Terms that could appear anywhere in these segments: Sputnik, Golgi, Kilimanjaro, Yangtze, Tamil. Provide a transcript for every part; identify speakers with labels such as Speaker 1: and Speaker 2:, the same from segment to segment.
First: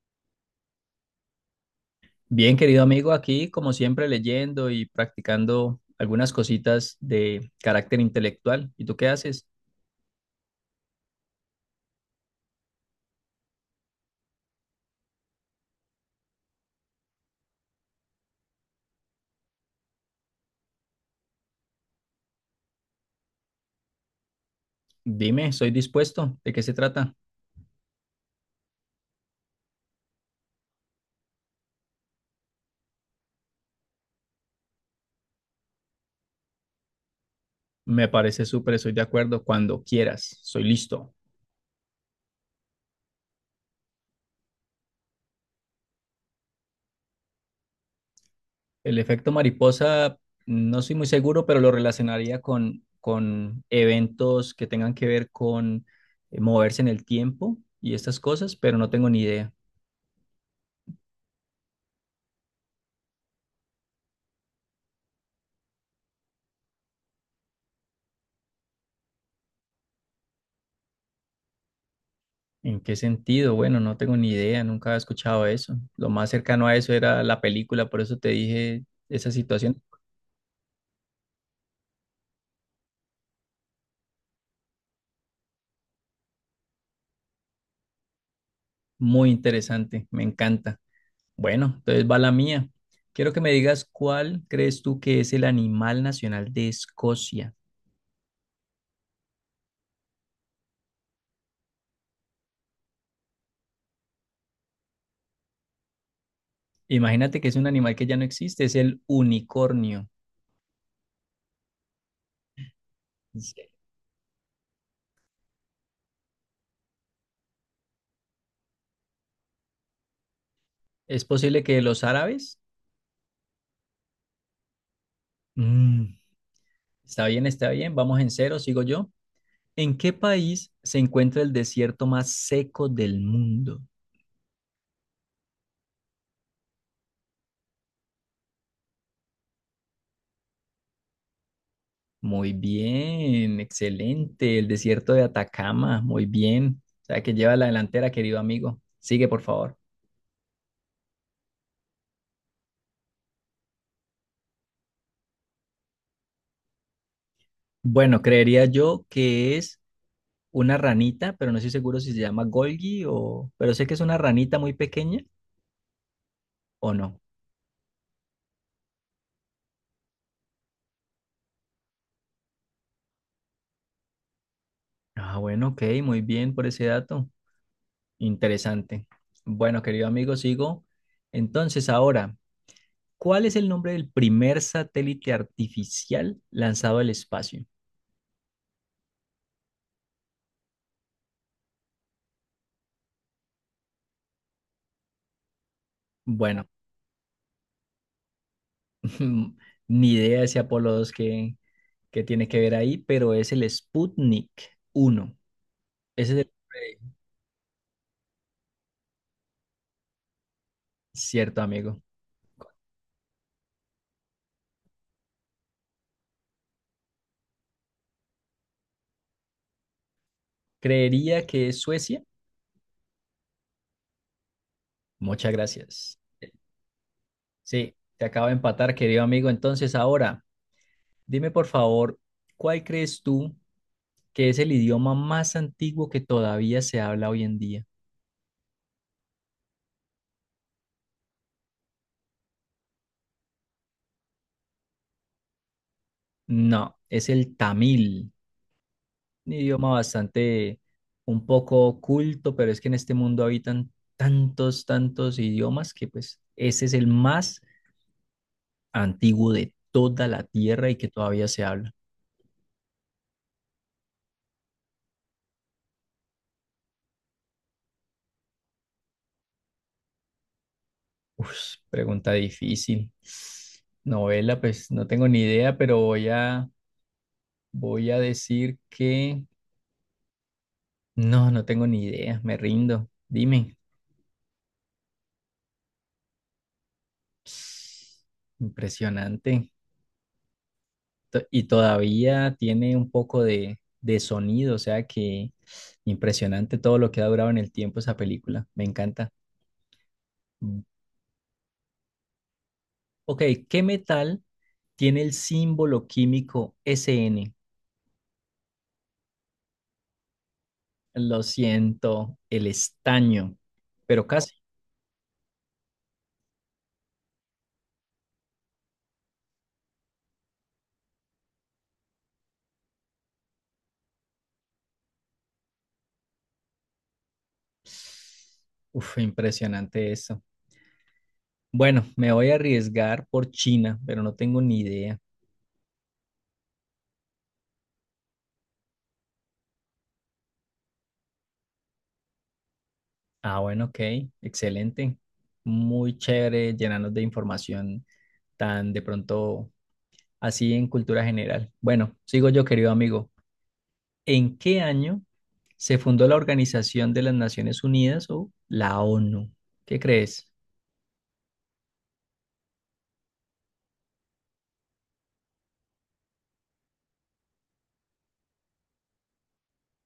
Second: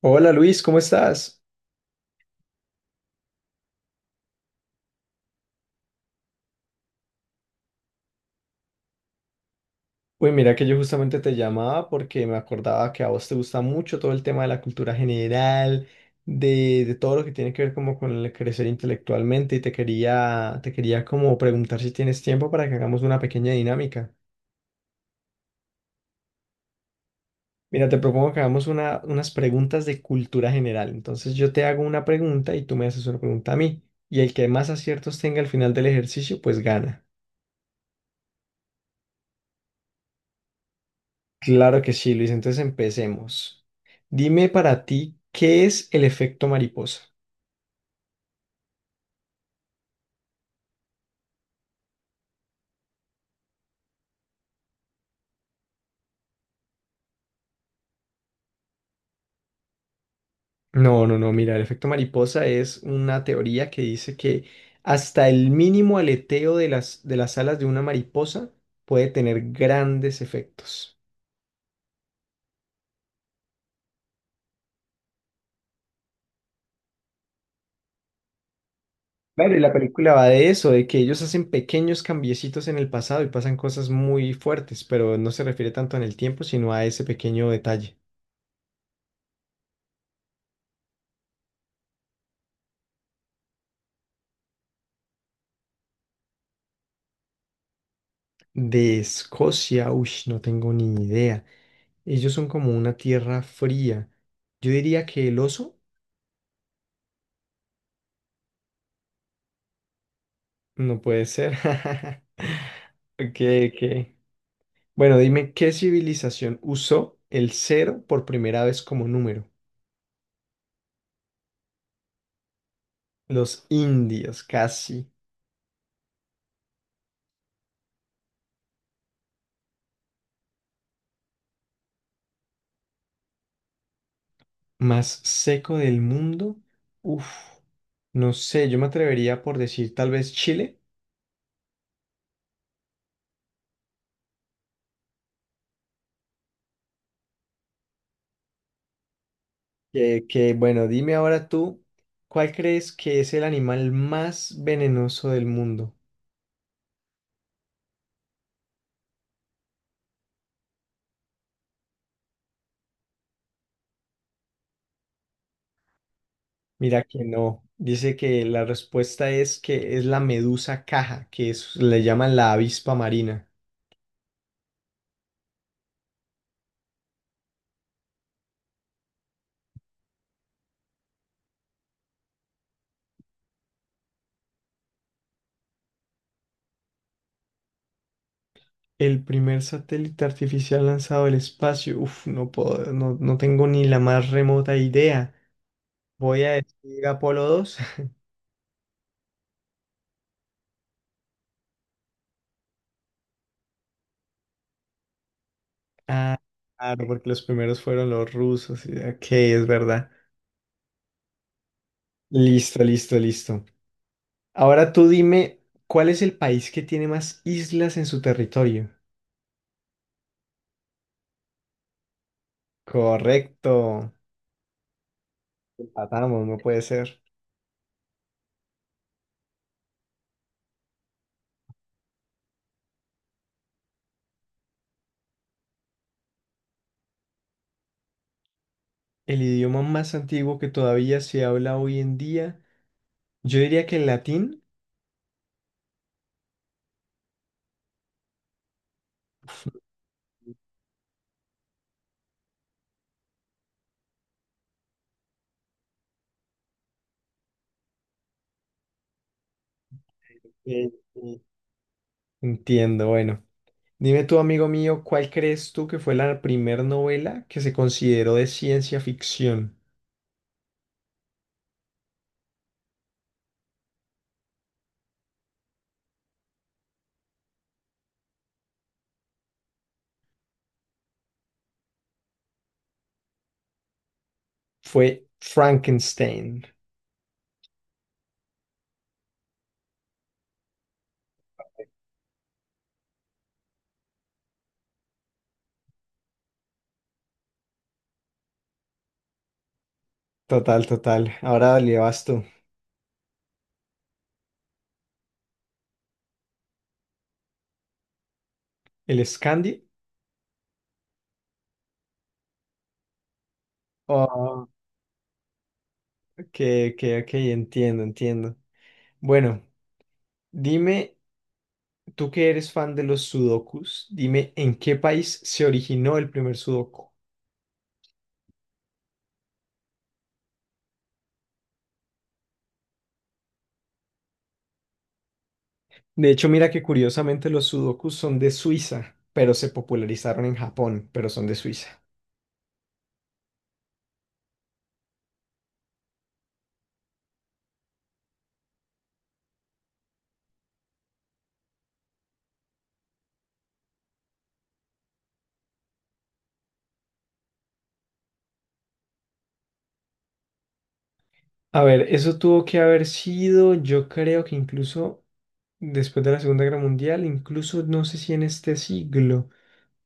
Speaker 1: Hola Luis, ¿cómo estás?
Speaker 2: Bien, querido amigo, aquí como siempre leyendo y practicando algunas cositas de carácter intelectual. ¿Y tú qué haces?
Speaker 1: Uy, mira que yo justamente te llamaba porque me acordaba que a vos te gusta mucho todo el tema de la cultura general, de todo lo que tiene que ver como con el crecer intelectualmente y te quería como preguntar si tienes tiempo para que hagamos una pequeña dinámica.
Speaker 2: Dime, estoy dispuesto. ¿De qué se trata?
Speaker 1: Mira, te propongo que hagamos unas preguntas de cultura general. Entonces yo te hago una pregunta y tú me haces una pregunta a mí. Y el que más aciertos tenga al final del ejercicio, pues gana.
Speaker 2: Me parece súper, estoy de acuerdo. Cuando quieras, soy listo.
Speaker 1: Claro que sí, Luis. Entonces empecemos. Dime para ti, ¿qué es el efecto mariposa?
Speaker 2: El efecto mariposa, no soy muy seguro, pero lo relacionaría con eventos que tengan que ver con moverse en el tiempo y estas cosas, pero no tengo ni idea.
Speaker 1: No, no, no, mira, el efecto mariposa es una teoría que dice que hasta el mínimo aleteo de las alas de una mariposa puede tener grandes efectos.
Speaker 2: ¿En qué sentido? Bueno, no tengo ni idea, nunca había escuchado eso. Lo más cercano a eso era la película, por eso te dije esa
Speaker 1: Claro, y la
Speaker 2: situación.
Speaker 1: película va de eso, de que ellos hacen pequeños cambiecitos en el pasado y pasan cosas muy fuertes, pero no se refiere tanto en el tiempo, sino a ese pequeño detalle.
Speaker 2: Muy interesante, me encanta. Bueno, entonces va la mía. Quiero que me digas cuál crees tú que es el animal nacional de Escocia.
Speaker 1: De Escocia, uy, no tengo ni idea. Ellos son como una tierra fría. Yo diría que el oso
Speaker 2: Imagínate que es un animal que ya no existe, es el unicornio.
Speaker 1: no puede ser. Ok,
Speaker 2: Sí.
Speaker 1: ok. Bueno, dime, ¿qué civilización usó el cero por primera vez como número?
Speaker 2: ¿Es posible que los árabes?
Speaker 1: Los indios, casi.
Speaker 2: Mm. Está bien, vamos en cero, sigo yo. ¿En qué país se encuentra el desierto más seco del mundo?
Speaker 1: ¿Más seco del mundo? Uf, no sé, yo me atrevería por decir tal vez Chile.
Speaker 2: Muy bien, excelente. El desierto de Atacama, muy bien. O sea que lleva la delantera, querido amigo. Sigue, por favor.
Speaker 1: Bueno, dime ahora tú, ¿cuál crees que es el animal más venenoso del mundo?
Speaker 2: Bueno, creería yo que es una ranita, pero no estoy seguro si se llama Golgi o pero sé que es una ranita muy pequeña o
Speaker 1: Mira
Speaker 2: no.
Speaker 1: que no. Dice que la respuesta es que es la medusa caja, que es, le llaman la avispa marina.
Speaker 2: Ah, bueno, ok, muy bien por ese dato. Interesante. Bueno, querido amigo, sigo. Entonces, ahora, ¿cuál es el nombre del primer satélite artificial lanzado al espacio?
Speaker 1: El primer satélite artificial lanzado al espacio. Uf, no puedo, no, no tengo ni la más remota idea. Voy a
Speaker 2: Bueno,
Speaker 1: decir Apolo 2.
Speaker 2: ni idea ese Apolo 2 que tiene que ver ahí, pero es el Sputnik 1. Ese
Speaker 1: Ah,
Speaker 2: es el
Speaker 1: claro, porque los primeros fueron los rusos. Ok, es verdad.
Speaker 2: cierto, amigo.
Speaker 1: Listo, listo, listo. Ahora tú dime, ¿cuál es el país que tiene más islas en su territorio?
Speaker 2: Creería que es Suecia.
Speaker 1: Correcto.
Speaker 2: Muchas gracias.
Speaker 1: Empatamos, no puede ser.
Speaker 2: Sí, te acabo de empatar, querido amigo. Entonces, ahora, dime por favor, ¿cuál crees tú que es el idioma más antiguo que todavía se habla hoy en día?
Speaker 1: El idioma más antiguo que todavía se habla hoy en día, yo diría que el latín.
Speaker 2: No, es el tamil. Un idioma bastante, un poco oculto, pero es que en este mundo habitan tantos idiomas que pues ese es el más antiguo de toda la
Speaker 1: Eh,
Speaker 2: Tierra y que
Speaker 1: eh,
Speaker 2: todavía se habla.
Speaker 1: Entiendo, bueno. Dime tú, amigo mío, ¿cuál crees tú que fue la primer novela que se consideró de ciencia ficción?
Speaker 2: Uf, pregunta difícil. Novela, pues no tengo ni idea, pero voy a decir que no, no tengo ni idea, me rindo. Dime.
Speaker 1: Fue Frankenstein.
Speaker 2: Impresionante. Y todavía tiene un poco de sonido, o sea que impresionante todo lo que ha durado en el tiempo esa película, me encanta. Mm.
Speaker 1: Total, total. Ahora le vas tú.
Speaker 2: Ok, ¿qué metal tiene el símbolo químico SN?
Speaker 1: ¿El Scandi?
Speaker 2: Lo siento, el estaño, pero casi.
Speaker 1: Oh, ok, ok, ok, entiendo, entiendo. Bueno, dime, tú que eres fan de los sudokus, dime en qué país se originó el primer sudoku.
Speaker 2: Uf, impresionante eso. Bueno, me voy a arriesgar por China, pero no tengo ni idea.
Speaker 1: De hecho, mira que curiosamente los sudokus son de Suiza, pero se popularizaron en Japón, pero son de Suiza.
Speaker 2: Ah, bueno, ok, excelente. Muy chévere llenarnos de información tan de pronto así en cultura general. Bueno, sigo yo, querido amigo. ¿En qué año se fundó la Organización de las Naciones Unidas o la ONU? ¿Qué crees?
Speaker 1: A ver, eso tuvo que haber sido, yo creo que incluso después de la Segunda Guerra Mundial, incluso no sé si en este siglo.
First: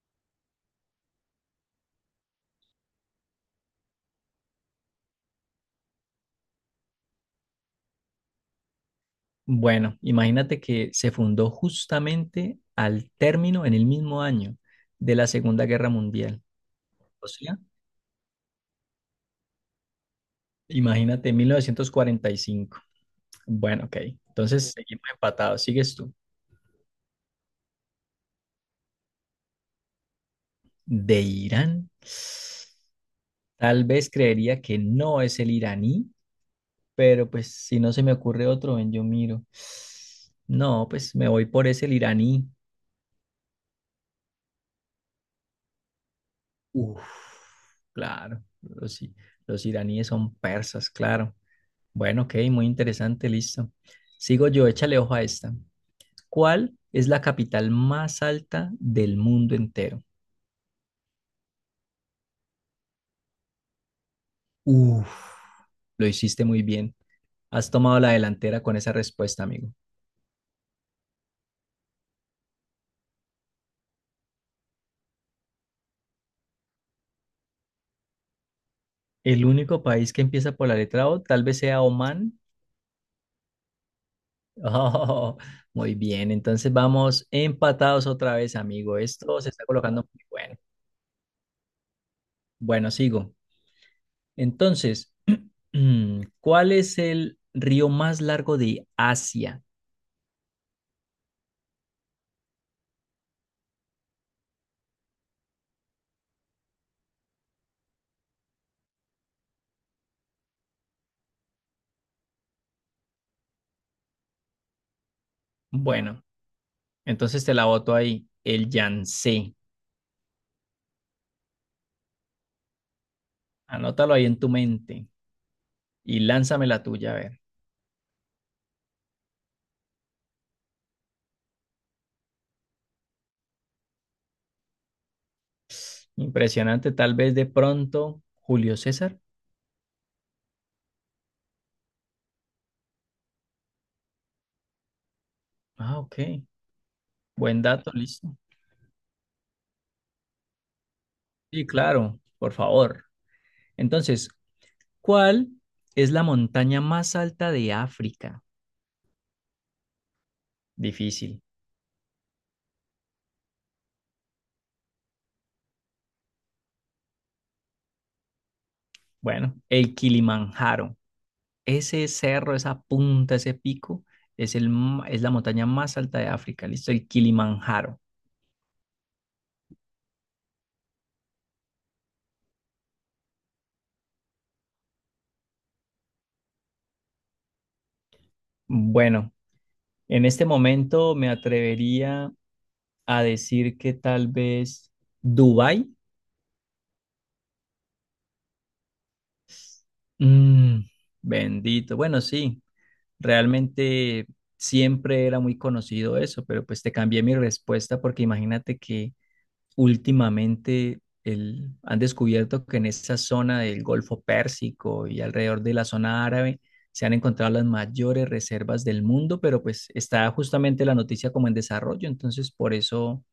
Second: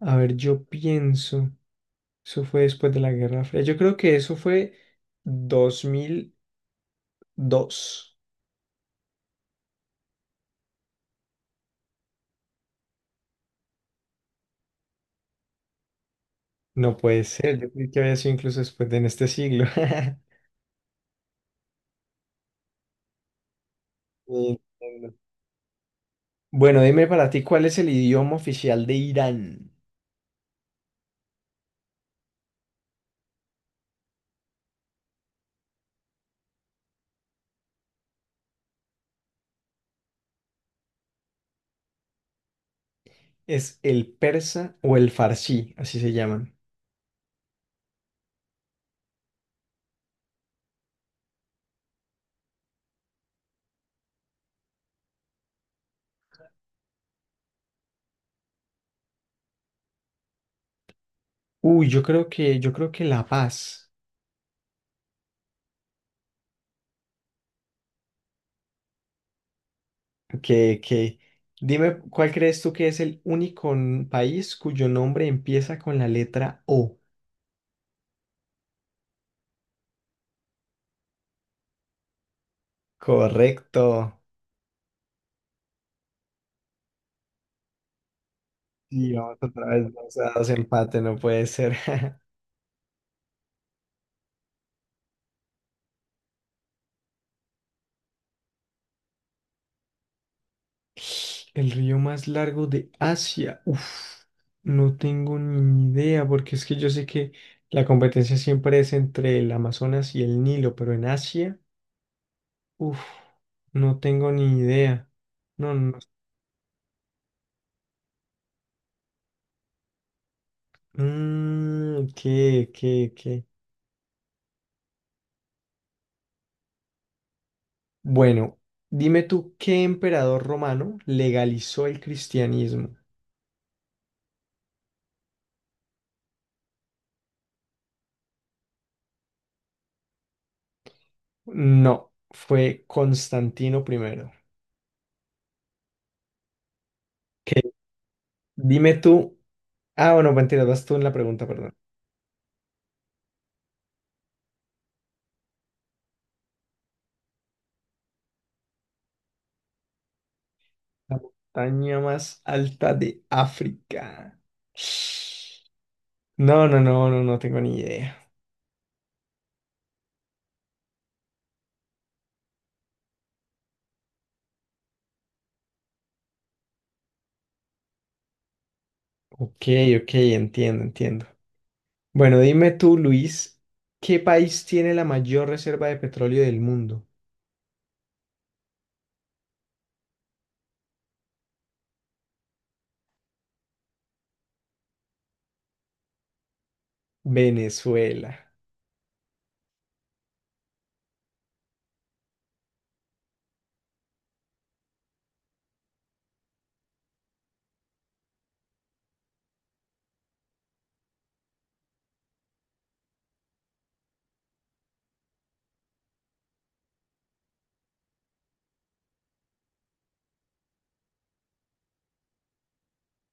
Speaker 1: A ver, yo pienso, eso fue después de la Guerra Fría. Yo creo que eso fue 2002.
Speaker 2: Bueno, imagínate que se fundó justamente al término, en el mismo año de la Segunda Guerra Mundial.
Speaker 1: No puede
Speaker 2: O sea,
Speaker 1: ser, yo creí que había sido incluso después de en este siglo.
Speaker 2: imagínate 1945. Bueno, ok. Entonces seguimos
Speaker 1: Entiendo.
Speaker 2: empatados. Sigues tú.
Speaker 1: Bueno, dime para ti, ¿cuál es el idioma oficial de Irán?
Speaker 2: ¿De Irán? Tal vez creería que no es el iraní. Pero pues si no se me ocurre otro, ven, yo miro. No, pues me voy por ese el iraní.
Speaker 1: ¿Es el persa o el farsi? Así se llaman.
Speaker 2: Uf, claro, los iraníes son persas, claro. Bueno, ok, muy interesante, listo. Sigo yo, échale ojo a esta. ¿Cuál es la capital más alta del mundo entero?
Speaker 1: Uy, yo creo que La Paz.
Speaker 2: Uf, lo hiciste muy bien. Has tomado la delantera con esa respuesta, amigo.
Speaker 1: Que, que, dime, ¿cuál crees tú que es el único país cuyo nombre empieza con la letra O?
Speaker 2: El único país que empieza por la letra O tal vez sea Omán.
Speaker 1: Correcto.
Speaker 2: Oh, muy bien, entonces vamos empatados otra vez, amigo.
Speaker 1: Y vamos
Speaker 2: Esto se está
Speaker 1: otra vez,
Speaker 2: colocando
Speaker 1: vamos
Speaker 2: muy
Speaker 1: a dos
Speaker 2: bueno.
Speaker 1: empates, no puede ser.
Speaker 2: Bueno, sigo. Entonces, ¿cuál es el río más largo de Asia?
Speaker 1: El río más largo de Asia. Uf, no tengo ni idea, porque es que yo sé que la competencia siempre es entre el Amazonas y el Nilo, pero en Asia, uf, no tengo ni idea. No, no.
Speaker 2: Bueno, entonces te la boto ahí, el Yangtze.
Speaker 1: Mm, ¿qué?
Speaker 2: Anótalo ahí en tu mente y lánzame la tuya, a ver.
Speaker 1: Bueno, dime tú, ¿qué emperador romano legalizó el cristianismo?
Speaker 2: Impresionante, tal vez de pronto, Julio César.
Speaker 1: No, fue Constantino primero.
Speaker 2: Ah, ok. Buen
Speaker 1: ¿Qué?
Speaker 2: dato, listo.
Speaker 1: Dime tú. Ah, bueno, mentira, vas tú en la pregunta,
Speaker 2: Sí,
Speaker 1: perdón.
Speaker 2: claro, por favor. Entonces, ¿cuál es la montaña más alta de África?
Speaker 1: La
Speaker 2: Difícil.
Speaker 1: montaña más alta de África. No, no, no, no, no tengo ni idea.
Speaker 2: Bueno, el Kilimanjaro. Ese cerro, esa punta, ese pico, es la montaña más alta de África. Listo, el Kilimanjaro.
Speaker 1: Ok, ok, entiendo, entiendo. Bueno, dime tú, Luis, ¿qué país tiene la mayor reserva de petróleo del mundo?
Speaker 2: Bueno, en este momento me atrevería a decir que tal vez Dubái.
Speaker 1: Venezuela.
Speaker 2: Mm, bendito. Bueno, sí, realmente siempre era muy conocido eso, pero pues te cambié mi respuesta porque imagínate que han descubierto que en esa zona del Golfo Pérsico y alrededor de la zona árabe se han encontrado las mayores reservas del mundo, pero pues está justamente la noticia como en desarrollo, entonces por eso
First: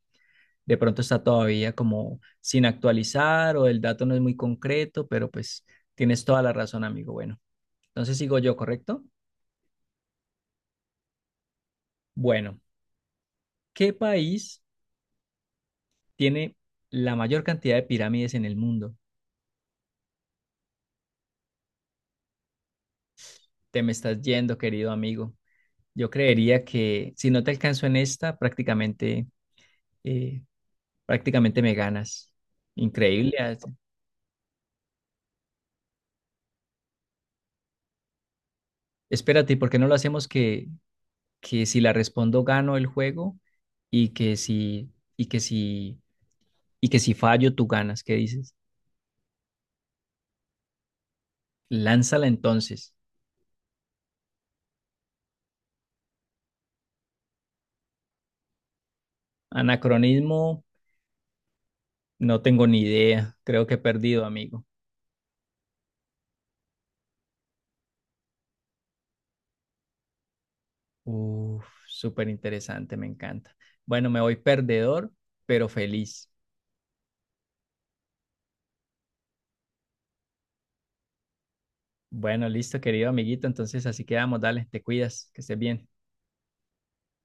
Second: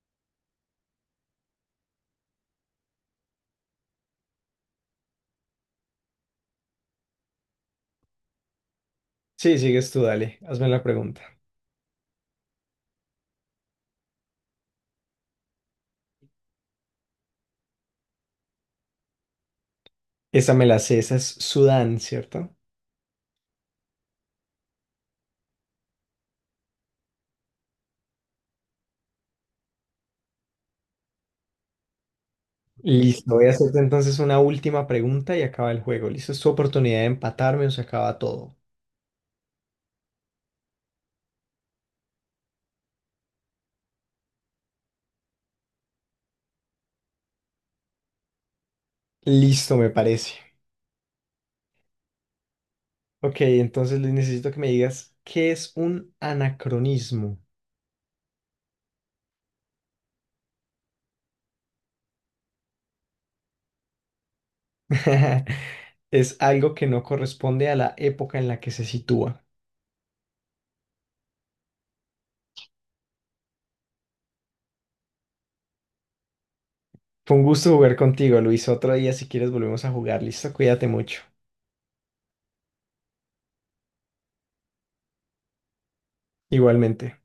Speaker 2: de pronto está todavía como sin actualizar o el dato no es muy concreto, pero pues tienes toda la razón, amigo. Bueno, entonces sigo yo, ¿correcto?
Speaker 1: Sí, sigues tú, dale, hazme la pregunta.
Speaker 2: Bueno, ¿qué país tiene la mayor cantidad de pirámides en el mundo?
Speaker 1: Esa me la sé, esa es Sudán, ¿cierto?
Speaker 2: Te me estás yendo, querido amigo. Yo creería que si no te alcanzo en esta, prácticamente, eh, prácticamente me ganas. Increíble.
Speaker 1: Listo, voy a
Speaker 2: Ah,
Speaker 1: hacerte entonces una última pregunta y acaba el juego. Listo, es tu oportunidad de empatarme o se acaba todo.
Speaker 2: espérate, ¿por qué no lo hacemos que si la respondo gano el juego y que si, y que si, y que si fallo tú ganas? ¿Qué dices?
Speaker 1: Listo, me parece.
Speaker 2: Lánzala entonces.
Speaker 1: Ok, entonces Luis, necesito que me digas qué es un anacronismo.
Speaker 2: Anacronismo, no tengo ni idea. Creo que he perdido, amigo.
Speaker 1: Es algo que no corresponde a la época en la que se sitúa.
Speaker 2: Uf, súper interesante, me encanta. Bueno, me voy perdedor, pero feliz.
Speaker 1: Fue un gusto jugar contigo, Luis. Otro día, si quieres, volvemos a jugar. Listo, cuídate mucho.
Speaker 2: Bueno, listo, querido amiguito. Entonces así quedamos. Dale, te cuidas, que estés bien.
Speaker 1: Igualmente.